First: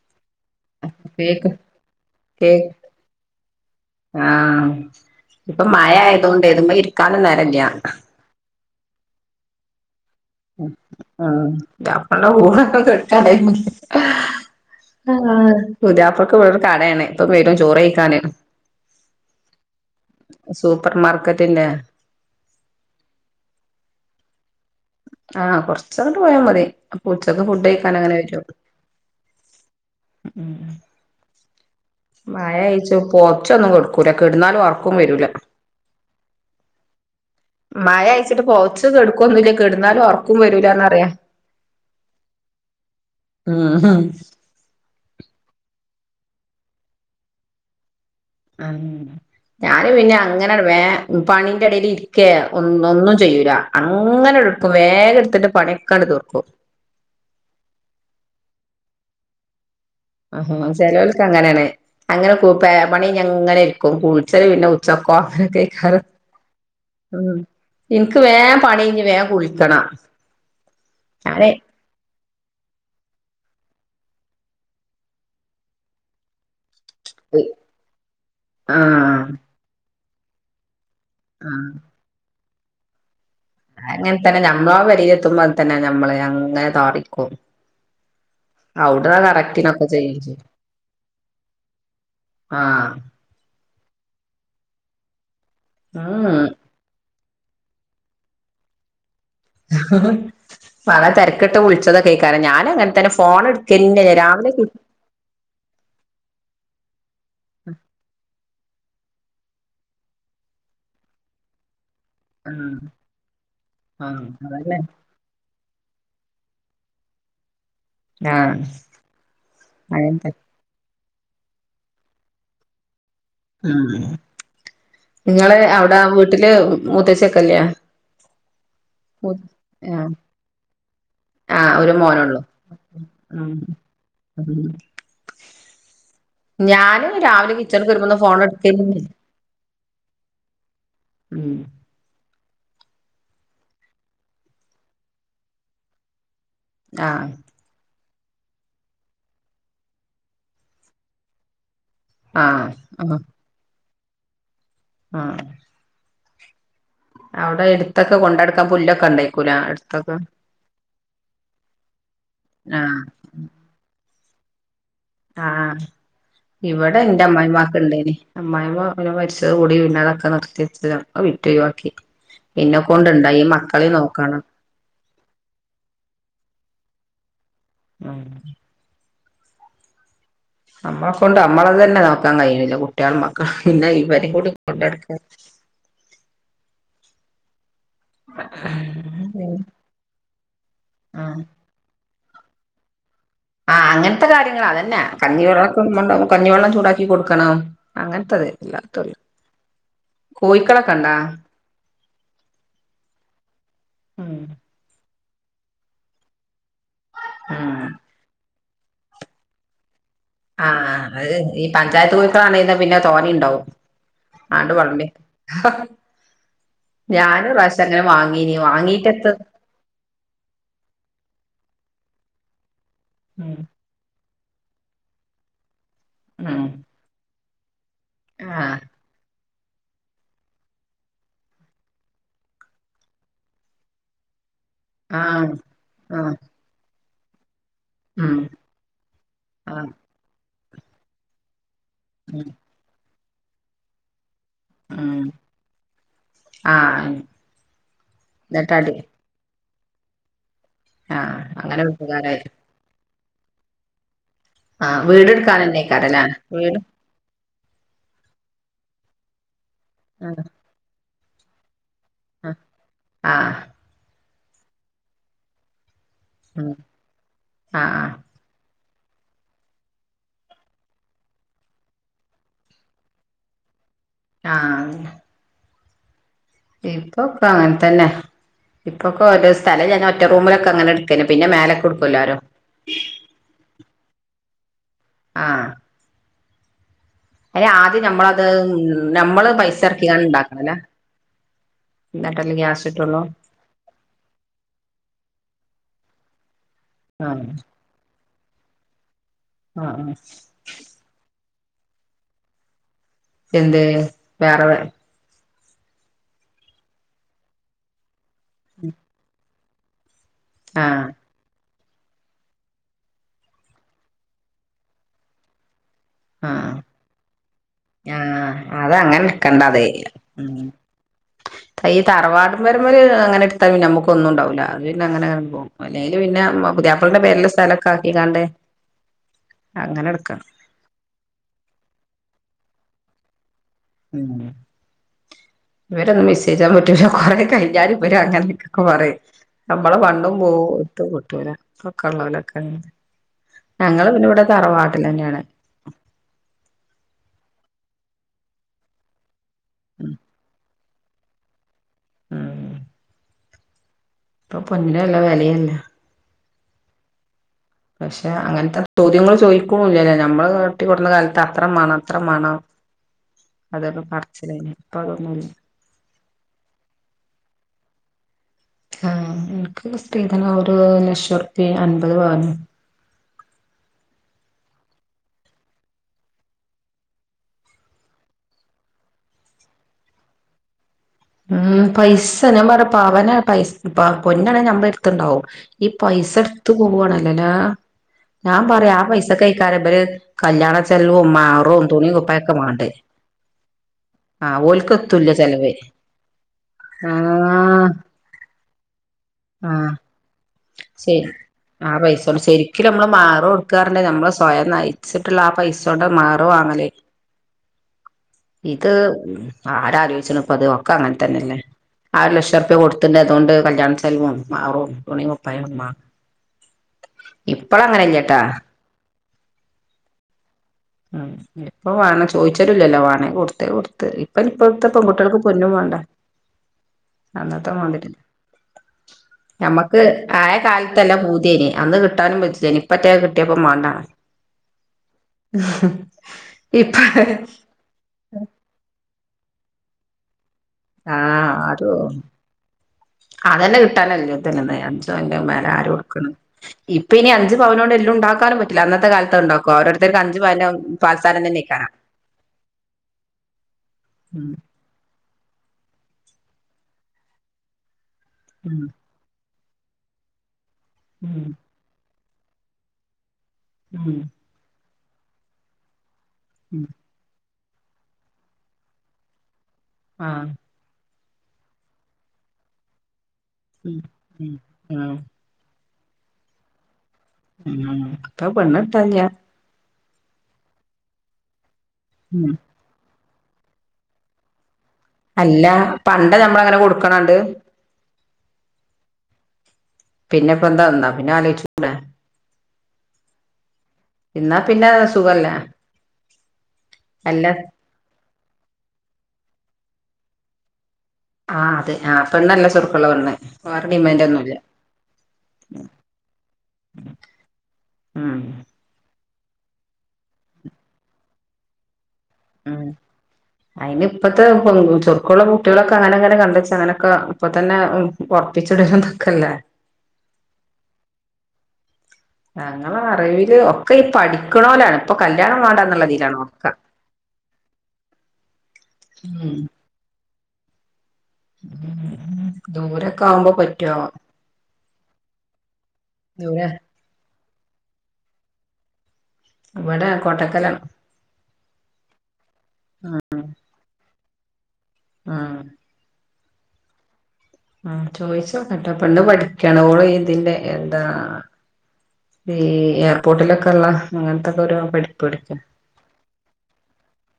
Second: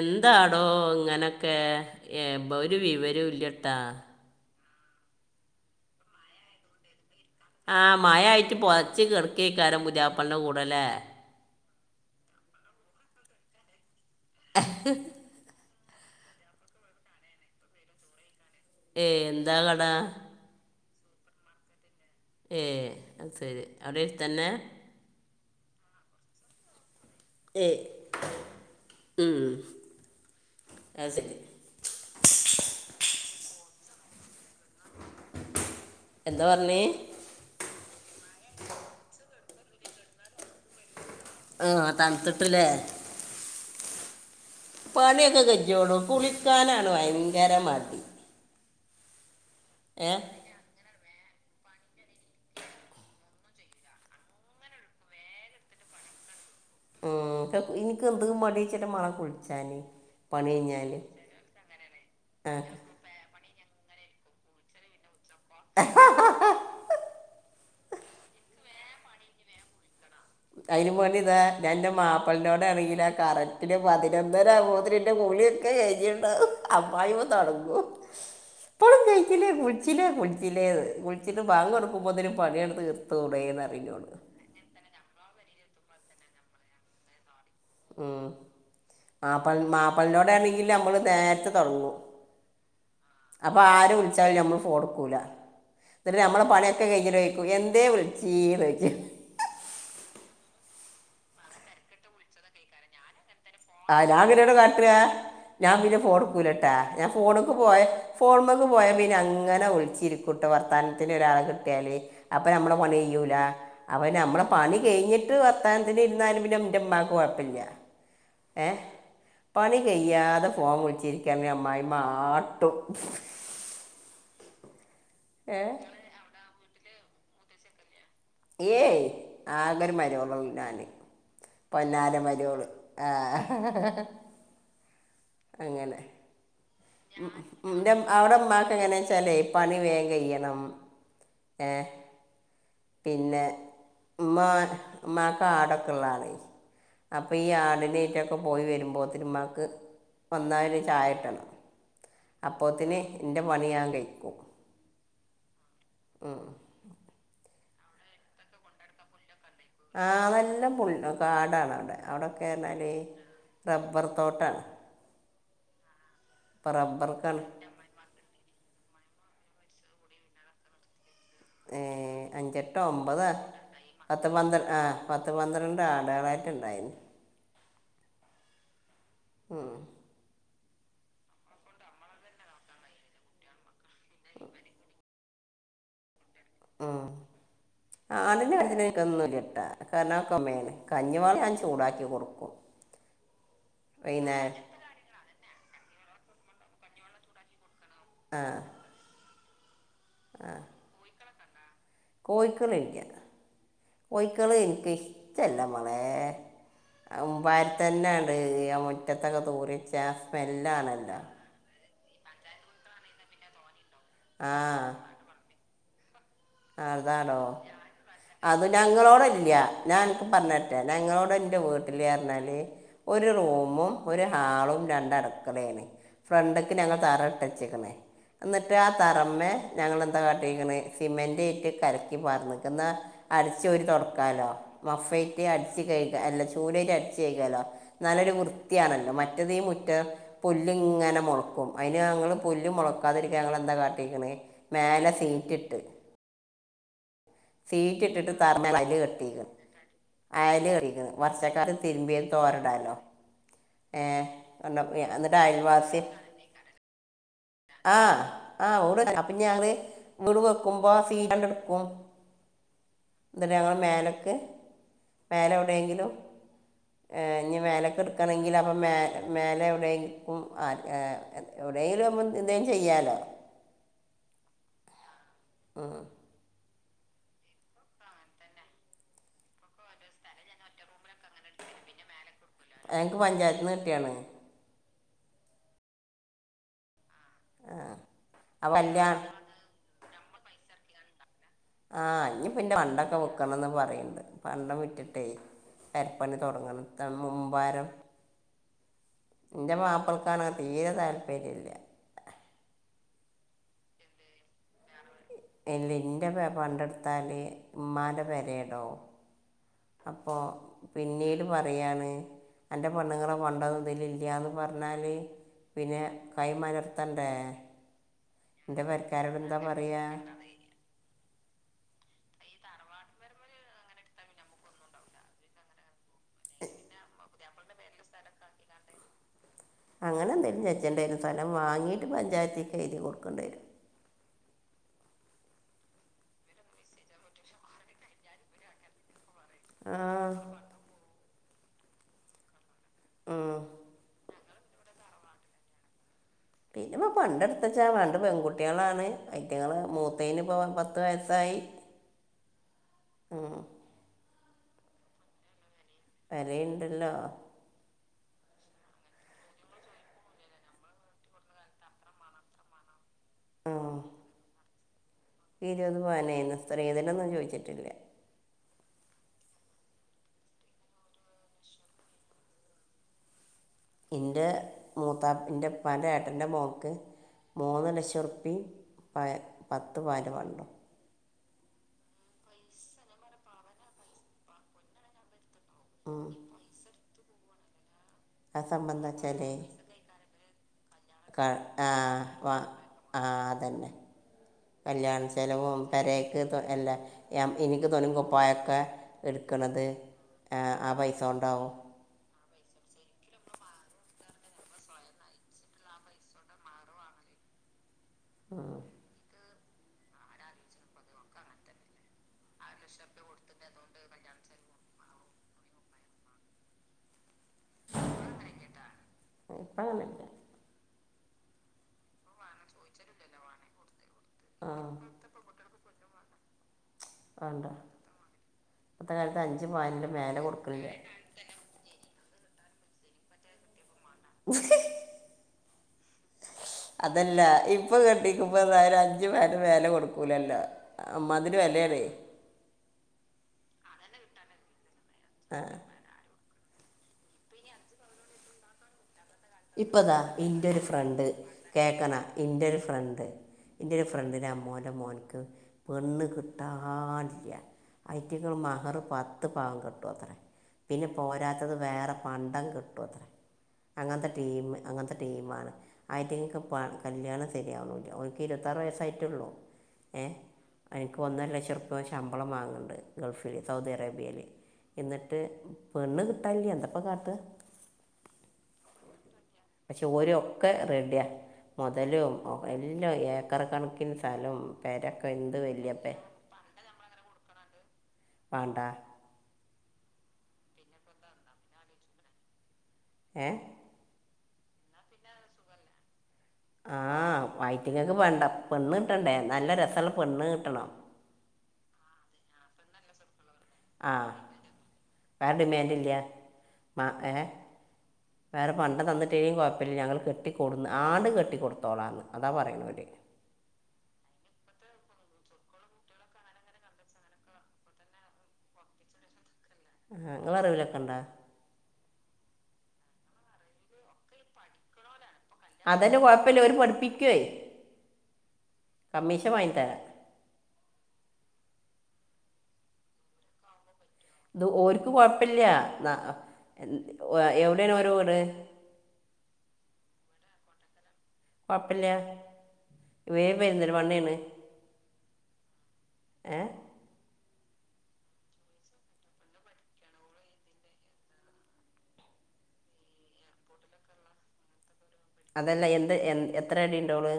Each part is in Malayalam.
എന്താടോ കേക്ക് ഇങ്ങനൊക്കെ ഏ കേക്ക് ഒരു വിവരവും ഇല്ലട്ടാ ആഹ് ഇപ്പൊ മഴ ആയതുകൊണ്ട് ഇത്പേ ഇരിക്കാനും നേരല്ല ആ മഴ [unintelligible] അല്ലേ [unintelligible] കെടക്കാനായി ആ പുത്യ പ്പളക്ക് ഇവിടെ ഒരു കടയാണ് ഇപ്പൊ വരും ചോറ് കഴിക്കാന് ഏ എന്താ കടാ സൂപ്പർ മാർക്കറ്റിന്റെ ഏ അത് ശരി അവിടെ തന്നെ ആഹ് കൊറച്ചങ്ങട് പോയാ മതി ഉച്ചക്ക് ഫുഡ് ഏ കഴിക്കാൻ അങ്ങനെ വരുവൊ ഉം, അത് ശരി മഴ കയ്ച്ചു പൊറച്ചൊന്നും കൊടുക്കൂല കെടുന്നാലും ഒർക്കും വരൂല എന്താ പറഞ്ഞേ മഴ അയച്ചിട്ട് പോച്ച് കെടുക്കൊന്നുമില്ല കെടുന്നാലും ഒർക്കും വരൂലന്നറിയ ആഹ തണുത്തിട്ടില്ലേ ഉം പണിയൊക്കെ കഞ്ഞോളും കുളിക്കാനാണ് ഭയങ്കരമടി ആ ഞാന് പിന്നെ അങ്ങനെട വേ പണിന്റെ ഇടയിൽ ഇരിക്കേ ഒന്നും ചെയ്യൂല അങ്ങനെ എടുക്കും വേഗം എടുത്തിട്ട് പണിയൊക്കെടു തീർക്കും ഉം എനിക്ക് എന്ത് മടി ചിട്ട മേളം കുളിച്ചാന് ആഹ ചെലവൽക്ക് അങ്ങനെയാണ് അങ്ങനെ കൂ ആ പണി ഞങ്ങനെ ക്കും കുളിച്ചലുല്ല ഉച്ചക്കോ ഉം എനിക്ക് വേം പണിഞ് വേം കുളിക്കണം അതിന് മോന് ഇതാ ഞാന് ഞാൻ എന്റെ മാപ്പിളിനോട് ആണെങ്കില കറ പിന്നെ പതിനൊന്നര ആകുമ്പോതിന് എന്റെ കുളിയൊക്കെ കഴിഞ്ഞിണ്ടാവും അമ്മായിയമ്മ തൊടങ്ങൂ ഇപ്പളും ആഹ് കയിച്ചില്ലേ കുടിച്ചില്ലേ കുടിച്ചില്ലേ കുളിച്ചിട്ട് ആഹ് ബാങ്ക് കൊടുമ്പോതേന് പണിയങ്ങട് തീർക്കും അങ്ങനെ തന്നെ ഞമ്മള് പെരിയില എത്തുമ്പോ തന്നെ മ്മള് അങ്ങനെ താറിക്കും ഉം ഔട്ന്നാ മാപ്പൾ കറക്റ്റിനൊക്കെ ചെയ്യും മാപ്പളിനോടെ ചെയ്യും ആണെങ്കില് നമ്മള് നേരത്തെ തുടങ്ങും ആഹ് അപ്പ ആരു വിളിച്ചാലും ഞമ്മള് ഫോൺടുക്കൂല. ന്നിട്ട് നമ്മളെ പണിയൊക്കെ കഴിഞ്ഞിട്ടേയിരിക്കും എന്തേ വിളിച്ചീ ചോയ്ക്കും പല തെരക്കിട്ട് വിളിച്ചതൊക്കെയ്ക്കാരം ഞാനും അങ്ങനെ തന്നെ ഫ് ആ ഞാൻ പിന്നെന്താ കാട്ട്വാ. ഞാൻ പിന്നെ ഫോൺ ഇടുക്കൂലട്ടാ. ഞാൻ ഫോണക്ക് പോയാ ഫോൺമ്മ ക്ക് പോയാ പിന്നെ അങ്ങനെ വിളിച്ചിരിക്കും ട്ടോ. വർത്താനത്തിന് ഒരാളെ കിട്ട്യാല് അപ്പ ഞമ്മടേ ആഹ് പണി കയ്യൂല. അപ്പ ആഹ് ഞമ്മടെ പണി അതന്നെ കെയ്ഞ്ഞിട്ട് അ ത്താനത്തിന് ഇരുന്നാലും പിന്നെന്റെമ്മാക്ക് കൊഴപ്പല്ല്യ. ആഹ് ഏ പണി അങ്ങനത്തെ കയ്യാതെ ഫോൺ വിളിച്ചിരിക്കാണെങ്കിൽ അമ്മായിമ്മ ആട്ടും. ഉം ങ്ങള് ഏ അവടെ വീട്ടില് മൂത്തച്ചിയൊക്കേല്ല്യ? ഏയ് ആഗൊരു ആഹ് മരോളേള്ളൂ ഞാന് ആഹ് ഒരു പൊന്നാര മോനള്ളു മര്വോള്. ആ ഉം ഉം അങ്ങനെ ഞാന് രാവിലെ കിച്ചണക്ക് ന്റെ വരുമ്പോന്നും ഫോൺ അവടെമ്മാക്ക് എടുക്കന്നെ എങ്ങനേച്ചാലേ പണി വേം കയ്യണം ഉം ഏ പിന്നെ ഇമ്മാ ഇമ്മാക്ക് ആടൊക്കൊള്ളാണേ. ആഹ് അപ്പ ഈ ആടിനെയ്റ്റൊ ക്ക പോയി വരുമ്പോത്തിന് ഇമ്മാക്ക് വന്നാല് ഒരു ചായട്ടണം ആഹ് അപ്പോത്തിന് ഇന്റെ പണി ഞാൻ കയ്ക്കും ആ ഉം അവ്ടെ എടുത്തൊക്കെ കൊണ്ട്ടക്കാൻ പുല്ലൊക്കേണ്ടോ? ആ നല്ലപുൽ കാടാണ് അവടെ. അവടൊക്കെ ന്ന് പറഞ്ഞാല് ആഹ് റബ്ബർ തോട്ടാണ് ആ ഇവടെ ഇന്റെ റബ്ബർക്കാണ് അമ്മായിമ്മ ആക്ക്ണ്ടേന് അമ്മായിമ്മ മരിച്ചോട്കൂടി പിന്ന അതൊക്കെ നിർത്തിവെച്ചതാ. അത് വിറ്റ് ഒയ് വാക്കി. അഞ്ചെട്ട് ഒമ്പതാ [inaudible] പത്ത് പന്ത്ര ആ പത്ത്‌ പന്ത്രണ്ട് ആട് ളാ ക്കെണ്ടായിന് ആ ഓ നമ്മളെ കൊണ്ട് നമ്മളത് തന്നെ നോക്കാൻ കയ്യിണില്ല കുട്ട്യോളും മക്കളും. പിന്നെ ഇവരിം കൂടി കൊണ്ടടുക്ക ആ... ഉം ആടിന്റെ കാര്യത്തില് ഇനിക്ക് ഒന്നും ആഹ് ഇല്യട്ടാ. കാരണക്കൊമ്മേണ്. കഞ്ഞി വള്ളം ആഹ് ഞാൻ ചൂടാക്കി കൊടുക്കും. ആ അങ്ങനത്തെ വൈകുന്നേരം കാര്യങ്ങള് അതന്നെ. കഞ്ഞിവെള്ളംക്കെന്ന്ണ്ടാവും കഞ്ഞിവെള്ളം ചൂടാക്കി കൊടുക്കണം. ആ അങ്ങൻത്തത് അല്ലാത്തല്ലാ കോഴിക്കളൊക്കെണ്ടാ? കോയ്ക്കൾ ഇല്ല്യ. കോയ്ക്കള് ഇനിക്ക് ഇഷ്ടല്ല മാളേ. ആഹ് മുമ്പാരത്തന്നേണ് ഈയ മുറ്റത്തൊക്കെ തൂറി ആ അത് ഈ പഞ്ചായത്ത് കോഴിക്കാളാണേല് ആ പിന്നെ തോനേണ്ടാവും. ആണ്ട് വളമ്പി ആതാണോ? ഞാനും ഒറാശ്യം അങ്ങനെ വാങ്ങീനി അത് ഞങ്ങളോട വാങ്ങീട്ടെത്ത ഇല്ല്യ. ഞാൻ അനക്ക് പറഞ്ഞരട്ടെ ഞങ്ങളോട് ഇന്റെ വീട് ട് പറഞ്ഞാല് ഒര് ഉം റൂമും ഒര് ഹാളും രണ്ടടക്കളയാണ്. ഉം ഫ്രണ്ടക്ക് ഞങ്ങള് തറ ഇട്ടച്ചിക്ക്ണ്. ന്നിട്ട് ആഹ് ആ തറമ്മേ ഞങ്ങൾ എന്താ കാട്ടിക്ക്ണ് സിമെൻ ന്റ്ട്ട് കലക്കി പാർന്ന്ക്കാ. ഇന്നാ അടിച്ചോരി തൊടക്കാലോ. മഫയറ്റ് ആഹ് അടച്ച്കഴ്കാ ആഹ് അല്ല ചൂലൈറ്റ് അടിച്ച് കഴ്കാലോ. നല്ലൊരു ഉം വൃത്തിയാണല്ലോ മറ്റത് ഈ ആഹ് മുറ്റം പുല്ല്ങ്ങനെ മോളയ്ക്കും. അതിന് ഞങ്ങൾ ഉം പുല്ല് മൊളക്കാതിരിക്കാൻ ഞങ്ങൾന്താ കാട്ടിക്ക്ണ് മേലെ സീറ്റിട്ട് ആ ആ സീറ്റ് ഇട്ടിട്ട് [unintelligible] കെട്ടിക്. ഏ [unintelligible] ആഹ് വർഷക്കാലത്ത് അങ്ങനെ തിരുമ്പിയത് ഉപകാരായി തോരടാലോ ഏ... കണ്ടോ? ആഹ എന്നിട്ട് വീടെടുക്കൻ നെന്നെയ് ക്കാരംല്ലെ വീട്... ആഹ് ആഹ് ഓ അപ്പൊ ഞങ്ങള് വിീടു ആഹ് വെക്കുമ്പോ സീണ്ട എടുക്കും ആഹ് എ ആഹ് ഞങ്ങൾ മേലക്ക മേലെ എവിടെയെങ്കിലും ഉം എ ഇഞ് മേലൊക്കെ ആഹ് എടുക്കണെങ്കിൽ അപ്പം മേലെ എവിടെയെങ്കും എവിടെയെങ്കിലും എന്തേും ചെയ്യാലോ ആ അതെ ആ ഇപ്പൊക്ക അങ്ങനെത്തന്നെ ഇപ്പൊക്കെ ഒരു സ്ഥലം ഞാൻ ഒറ്റ റൂമിലൊക്കെ അങ്ങനെ എടുക്കെന്നെ പിന്നെ മേലൊക്കെ കൊടുക്കല്ലോരോ ഞങ്ങൾക്ക് പഞ്ചായത്തിൽ നിന്ന് കിട്ടിയാണ് ആ ഏ ആദ്യം നമ്മളത് അപ്പം കല്യാണം നമ്മള് പൈസ ഇറക്കിക്കാണ് ഉണ്ടാക്കണല്ലേ ആഅ എന്നിട്ടല്ലേ പിന്നെ ഗ്യാസ് പണ്ടൊക്കെ കിട്ടുള്ളൂ വിക്കണന്ന് പറയണ്ട് പണ്ട വിട്ടിട്ടേ പണി തുടങ്ങണം ആഹ് മുമ്പാരം എന്റെ ആഹ് ആഹ് മാപ്പിൾക്കാണെങ്കെ തീരെ താല്പര്യം ഇല്ല എന്ത് വേറെ വേ ല്ല എറെ പ പണ്ടെടുത്താല് ഉമ്മാന്റെ പേരടോ അപ്പോ ആഹ് പിന്നീല പറ [unintelligible] അന്റെ പെണ്ണിങ്ങളെ പണ്ടൊന്നും ഇതിലില്ല ന്ന് പറഞ്ഞല് പിന്നെ കൈമലർത്തണ്ടേ ആ അത അങ്ങനെക്കണ്ടതെ ഈ തറവാടമ്പ വരമ്പര് അങ്ങനെ എടുത്താ നമുക്കൊന്നും ഉണ്ടാവില്ല അത്ന്നെ അങ്ങനെന അല്ലെല് പിന്നെ പുതിയാപ്പളന്റെ പേരില് സ്ഥലൊക്കെ ആക്കി കണ്ടേ അങ്ങനെ എന്തേലും ചേഞ്ചണ്ടിയേറും സ്ഥലം വാങ്ങീട്ട് പഞ്ചായത്തേക്ക് എഴുതി കൊടുക്കൻഡിയെരും കൊടുക്കേണ്ട വരും ഉം ഇവരൊന്ന് വിസ്വയിച്ചൻ പറ്റൂല കൊറെ കഴിഞ്ഞൽ ഇവര അങ്ങനെയൊക്കൊക്കെ പറയും നമ്മള ആ പണ്ടും പോ ഇട്ട് പൊട്ടൂല പൊക്കെ ഉള്ളവലൊക്കെ ഉം. ഞങ്ങള് പിന്നെ ഇവിടെ തറവാട്ടിൽ തന്നെയാണ് പിന്നെ ഇപ്പ പണ്ടെടുത്തച്ചാ വേണ്ട് പെൺകുട്ടികളാണ് ഐറ്റങ്ങള്ൾ മൂത്തേന് ഇപ്പ പത്ത് വയസായി മ്മ് ഇപ്പൊ പൊന്നിന വല്ല വിലയല്ല വലയുണ്ടല്ലോ പക്ഷെ അങ്ങനത്തെ ചോദ്യങ്ങൾ ചോദിക്കില്ലല്ലേ നമ്മള് കട്ടിിക്കടന്ന കാലത്ത് അത്ര മേണം അത്ര മേണം അതൊക്കെ പറച്ചിലായി ഇക്ക് ഇരുപത് പവനെനി സ്ത്രീ തനൊന്നും ചോദിച്ചിട്ടില്ല ആഎനിക്ക് സ്ത്രീധന ഒരു ലക്ഷംറപിഎം അൻപത് പവനും ഇന്റെ മൂത്താ എന്റെപ്പാൻറെ ഏട്ടറെ മോക്ക് മൂന്ന് ലക്ഷംറുപ്പിയ പ പത്ത് പാല് പണ്ടോ ഉം പൈസ ഞാ പറ പവന പൈസ പൊന്നാണെ നമ്മള എടുത്തണ്ടാവും ഈ പൈസ എടുത്ത പോവവാണല്ലോല്ലേ ഞാൻ പറയാ ആ പൈസ കഴിക്കാരര് കല്യാണ ചെലവും ക മാറും തുണി ആഹ വ കുപ്പായൊക്കെ മാണ്ടേ ആഹ അതന്നെ ആഹ് ഓൽക്കത്തല്ല ചെിലവ് അല്ല എനിക്ക് തോണിം കൊപ്പായൊക്കെ എടുക്കണത് ആഹ് ആ, ആ പൈസ ശരി കൊണ്ടാവും ആ പൈസ ശരി ശരിക്കും നമ്മള് മാഹറ് കൊടുക്കാറണെ നമ്മള് സ്വയം നയിച്ചിട്ടുള്ള ആ പൈസ കൊണ്ട് മാഹറ് വാങ്ങലേ ഇത് ആറ് ലക്ഷം ഉർപ്യ കൊടുത്തിട്ട്ണ്ട് അതുകൊണ്ട് കല്യാണ ചെലവും മഹറും തുണീം കുപ്പായോം മാ ഇപ്പളങ്ങനെല്ല്യട്ടാ ഇപ്പം അങ്ങനെയല്ല ഉം ഇപ്പൊ വേണ ചോദിച്ചരുല്ലല്ലോ വേണേ കൊടുത്തെ കൊടുത്ത് ഇപ്പ ആ ഇപ്പഴത്തെ പെൺകുട്ടികൾക്ക് പൊന്നും വേണ്ട അന്നത്തെ വാണ്ടിട്ടി ഇപ്പോഴത്തെ കാലത്ത് അഞ്ച് നമ്മക്ക് പവനിൽ മേലെ ആയ കൊടുക്കണില്ല കാലത്തല്ല പൂതിയേന് അന്ന് കിട്ടാനും വെച് ജനിപ്പറ്റെ കിട്ടിയപ്പോ മാണ്ടാ അതല്ല ഇപ്പൊ കെട്ടിക്കുമ്പ എന്തായാലും അഞ്ചു പവന്റെ മേലെ കൊടുക്കൂലല്ലോ ആഹ് അമ്മാതിരി അതൂ വിലയാണ് അതന്നെ കിട്ടാനല്ലേത്തന്നെ അന്നേ അഞ്ചവന്റെ മാല ആര് കൊട്ക്ക്ന്ന് ഇപ്പൊ ഇനി അഞ്ച് പവനോണ്ട് എല്ലുണ്ടാക്കാനും പറ്റില്ല അന്നത്തെ കാലത് ഇപ്പ ദാ ഇന്റെ ഒരു ഫ്രണ്ട് തന്നെ ഇക്കാരം കേക്കണാ ഇന്റെ ഒരു ഫ്രണ്ട് ഇന്റെയൊരു ഫ്രണ്ടിന്റെ ഉം അമ്മോന്റെ മോന്ക്ക് പെണ്ണ് കിട്ടാനില്ല. അയിറ്റിങ്ങള് ഉം മഹറ് പത് ത്ത് പവൻ കെട്ടുവത്രെ. പിന്നെ ഉം പോരാത്തത് വേറെ പണ്ടം കെട്ടുവത്രേ ഉം അങ്ങനത്തെ ടീമാണ്. അയിറ്റിങ്ങക്ക് പ ഉം കല്യാണ ശരിയാവുന്നില്ല. ഓനിക്ക് ഇരുപത്താറ് വയസ്സായിട്ടെള്ളൂ. ഏഹ് ആഹ് അയി ക്ക് ഒന്നര ലക്ഷം ഉർപ്യ ഓൻ ശമ്പളം വാങ്ങ്ണ്ട് ഗൾഫില് സൗദി ഉം അറേബ്യേല്. ഉം ഉം എന്നിട്ട് പെണ്ണ് കിട്ടാനില്ല എന്തപ്പ കാട് ഉം ഇപ്പ പെണ്ണ് കിട്ടാനില്ല്യ പക്ഷെ ഓര് ഒക്കെ റെഡിയാ. മൊതലും ഉം എല്ലാം ഏ ക്കറ് കണക്കിന് സലം അല്ല പണ്ട് നമ്മളങ്ങനെ കൊട്ക്കണോണ്ട് പാണ്ടാ പിന്നെ ഇപ്പൊ എന്താ? എന്നാ പിന്നെ ആലോയിച്ചൂടെ ഏ? എന്നാ പിന്നെ സുഖല്ലേ? ആഹ് അല്ല അയ്റ്റിങ്ങക്ക് വേണ്ട. പെണ്ണ് കിട്ടണ്ടേ? നല്ല രസള്ള പെണ്ണ് കിട്ടണം ആ അതെ ആ പെണ്ണല്ല ചൊറുക്കുള്ള പെണ്ണ്. വേറെ ആ ഡിമാൻഡൊന്നുല്ല വേറെ ഡിമാൻഡില്ലാ ഏഹ്? ഉം വേറെ പണ്ടം തന്നി തേയും കൊഴപ്പില്ല. ഞങ്ങള് കെട്ടിക്കൊടുന്ന് ആട്ന്ന് കെട്ടിക്കൊടുത്തോളാന്ന് അതാ ഉം പറയണവര് അയിന് ഇപ്പത്തെ പെൺ ചൊറുക്കുള്ള കുട്ട്യേളൊക്കെ അങ്ങനെ അങ്ങനെ കണ്ടച്ച് അങ്ങനെയൊക്കെ അപ്പൊ തന്നെ ഒറപ്പിച്ചിടരുന്നതൊക്കല്ലേ ഉം നിങ്ങളെ അറിവിലൊക്കണ്ടോ? ഞങ്ങള അറിവില് ഒക്കെ ഈ പഠിക്കണോലാണ് ഇപ്പൊ കല്യാണം വേണ്ടാന്നുള്ള അതന്നെ ഇതിലാണ് കുഴപ്പമില്ല ഒക്കെ ഒരു പഠിപ്പിക്കുവേ കമ്മീഷൻ വാങ്ങിത്തരാ ദൂരൊക്കെ ആവുമ്പോ പറ്റ്വോ? ഇത് ഓര്ക്ക് കൊഴപ്പില്ല്യാ. ആ ദൂരെ എവിടാണ് ഓരെ വീട്? ഇവിടെ കോട്ടക്കലാ കൊഴപ്പില്ല ഇവര് പെരിന്തൽമണ്ണേണ് ആഹ് ഏ ഉം ചോയിച്ചോക്ക്ട്ടോ പെണ്ണ് പഠിക്കാണ്. ഓള് ഇതിന്റെ എന്താ ഈ എയർപോർട്ടിലൊക്കെ ഉള്ള അങ്ങനത്തൊക്കെ ഒരു പഠി അതല്ല എന്ത് എ എത്ര അടി ഉണ്ടോള്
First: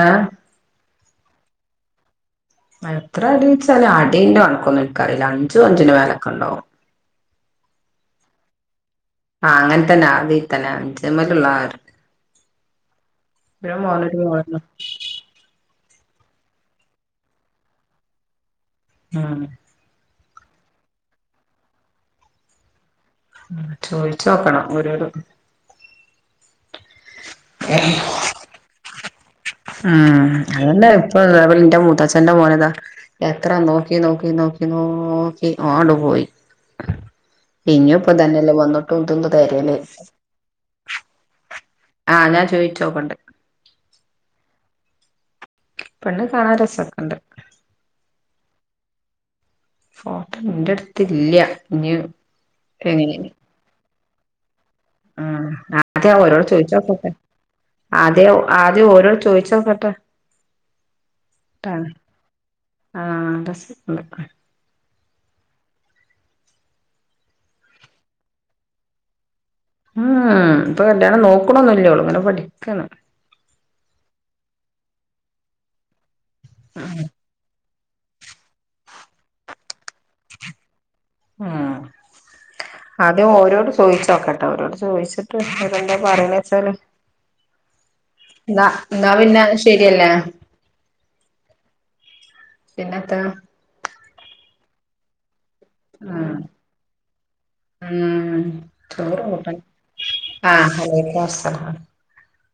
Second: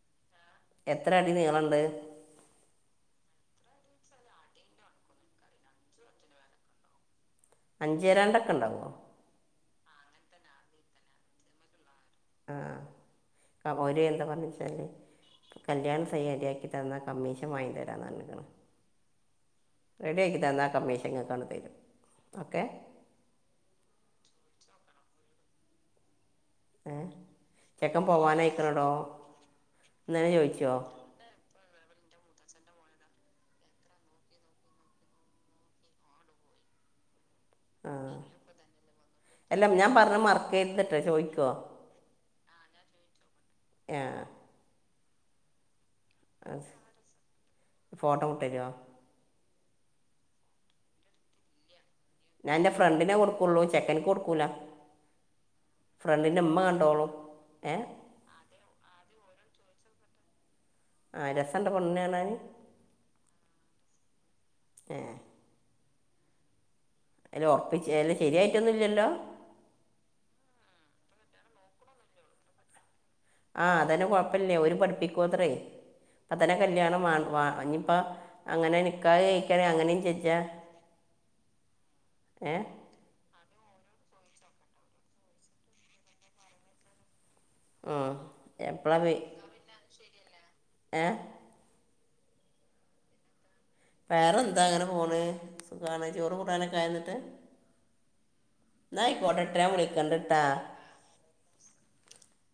ആഹ് എത്ര അടി നീളണ്ട്? ഇത്ര അടിച്ചാല് അടിന്റെ കൺക്കൊന്നും ഇൻക്കറീല അഞ്ചും അഞ്ചിന്റെ മേലൊക്കെ ഇണ്ടാകും അഞ്ചേരണ്ടൊക്കെ ഇണ്ടാവോ? അങ്ങൻ തന്നെ അതി തന്നെ അഞ്ചമ്മലുള്ള ആഹ് ഒരു കബോര് മോനൊരു എന്താ മോളു പർന്നേച്ചാല് കല്യാണ [unintelligible] ശരിയാക്കി തന്നാ കമ്മീഷൻ വാങ്ങി തരാന്ന് പർഞ്ക്ക്ണ് ആഹ് റെഡി ആക്കി തന്നാ കമ്മീഷൻ ഇങ്ങക്കണ്ട് തരും ഓക്കെ ചോയ്ച്ചോക്കണം ഒരോര് ഏഹ് ചെക്കൻ പോവാനയ്ക്ക്‌ണടോ ഉം അതന്നെ [unintelligible] ത്തച്ഛന്റെ മോനതാ എത്ര നോക്കി നോക്കി നോക്കി നോക്കി ഓണ്ട് പോയി ആ ഇഞ്ഞും പ്പ തന്നെല്ലേ വന്നുട്ടും ഇതും അല്ല തെര്യല് ഞാൻ പറഞ്ഞ മറക്കരുതിട്ടോ ചോദിക്കോ ആഹ് ഞാൻ ചോയ്ച്ചോക്കട്ടെ [unintelligible] പെണ്ണ് കാണാ ആ, രസക്ക്ണ്ട് ഫോട്ടോ വിട്ടുതരുമോ ഫോട്ടോ ഇന്റെട്ത്ത് ഇല്ല ഇഞ് ഞാൻന്റെ ഫ്രണ്ടിനെ കൊടുക്കൊള്ളൂ ചെക്കന് കൊടുക്കൂല ഉം ആദ്യം ഫ്രണ്ടിൻ്റെ ഓരോട് ഉമ്മ കണ്ടോളും ചോദിച്ചാക്കട്ടെ ഏ ആദ്യ ആദ്യം ഓരോട് ചോദിച്ച് ട്ടോക്കട്ടെ ആ രസമുണ്ട് ട്ടാ പെണ്ണിനെ കാണാൻ ആഹ് ഡ്രസ്സ്‌ ണ്ട് [unintelligible] ഏ അല്ല ഒർപ്പിച്ച് അല്ല ശെരിയായിട്ടൊന്നുല്ല്യല്ലോ ഉം ഉം ഇപ്പൊ കല്ല്യാണം നോക്കണൊന്നൂല്ല്യോള് ഇങ്ങനെ പഠിക്കാണ് ആഹ് അതന്നെ കൊഴപ്പല്ല്യ ഓര് പഠിപ്പിക്കുവത്രേയ് ഇപ്പത്തന്നെ കല്ല്യാണം വാൻ വാ ഇഞ്ഞി അപ്പ അങ്ങനെ നിക്കാഹ് കഴിക്കാണെങ്കി അങ്ങനെയും ചെജ്ജാ ഉം അത് ഓരോട് ചോദിച്ചു ച്ചോക്കട്ടെ അവരോട് ചോദിച്ചിട്ട് അതെന്താ പറിണ്ച്ചാല് ന്നാ എപ്പോഴാ ന്നാ പിന്നെ ശരിയല്ലേ ഏ പിന്നെത്താ വേറെന്താ ഇങ്ങനെ പോണ് സുഖാണ് ഉം ചോറുംകൂട്ടാനൊക്കെ ആയോന്നിട്ട് [unintelligible]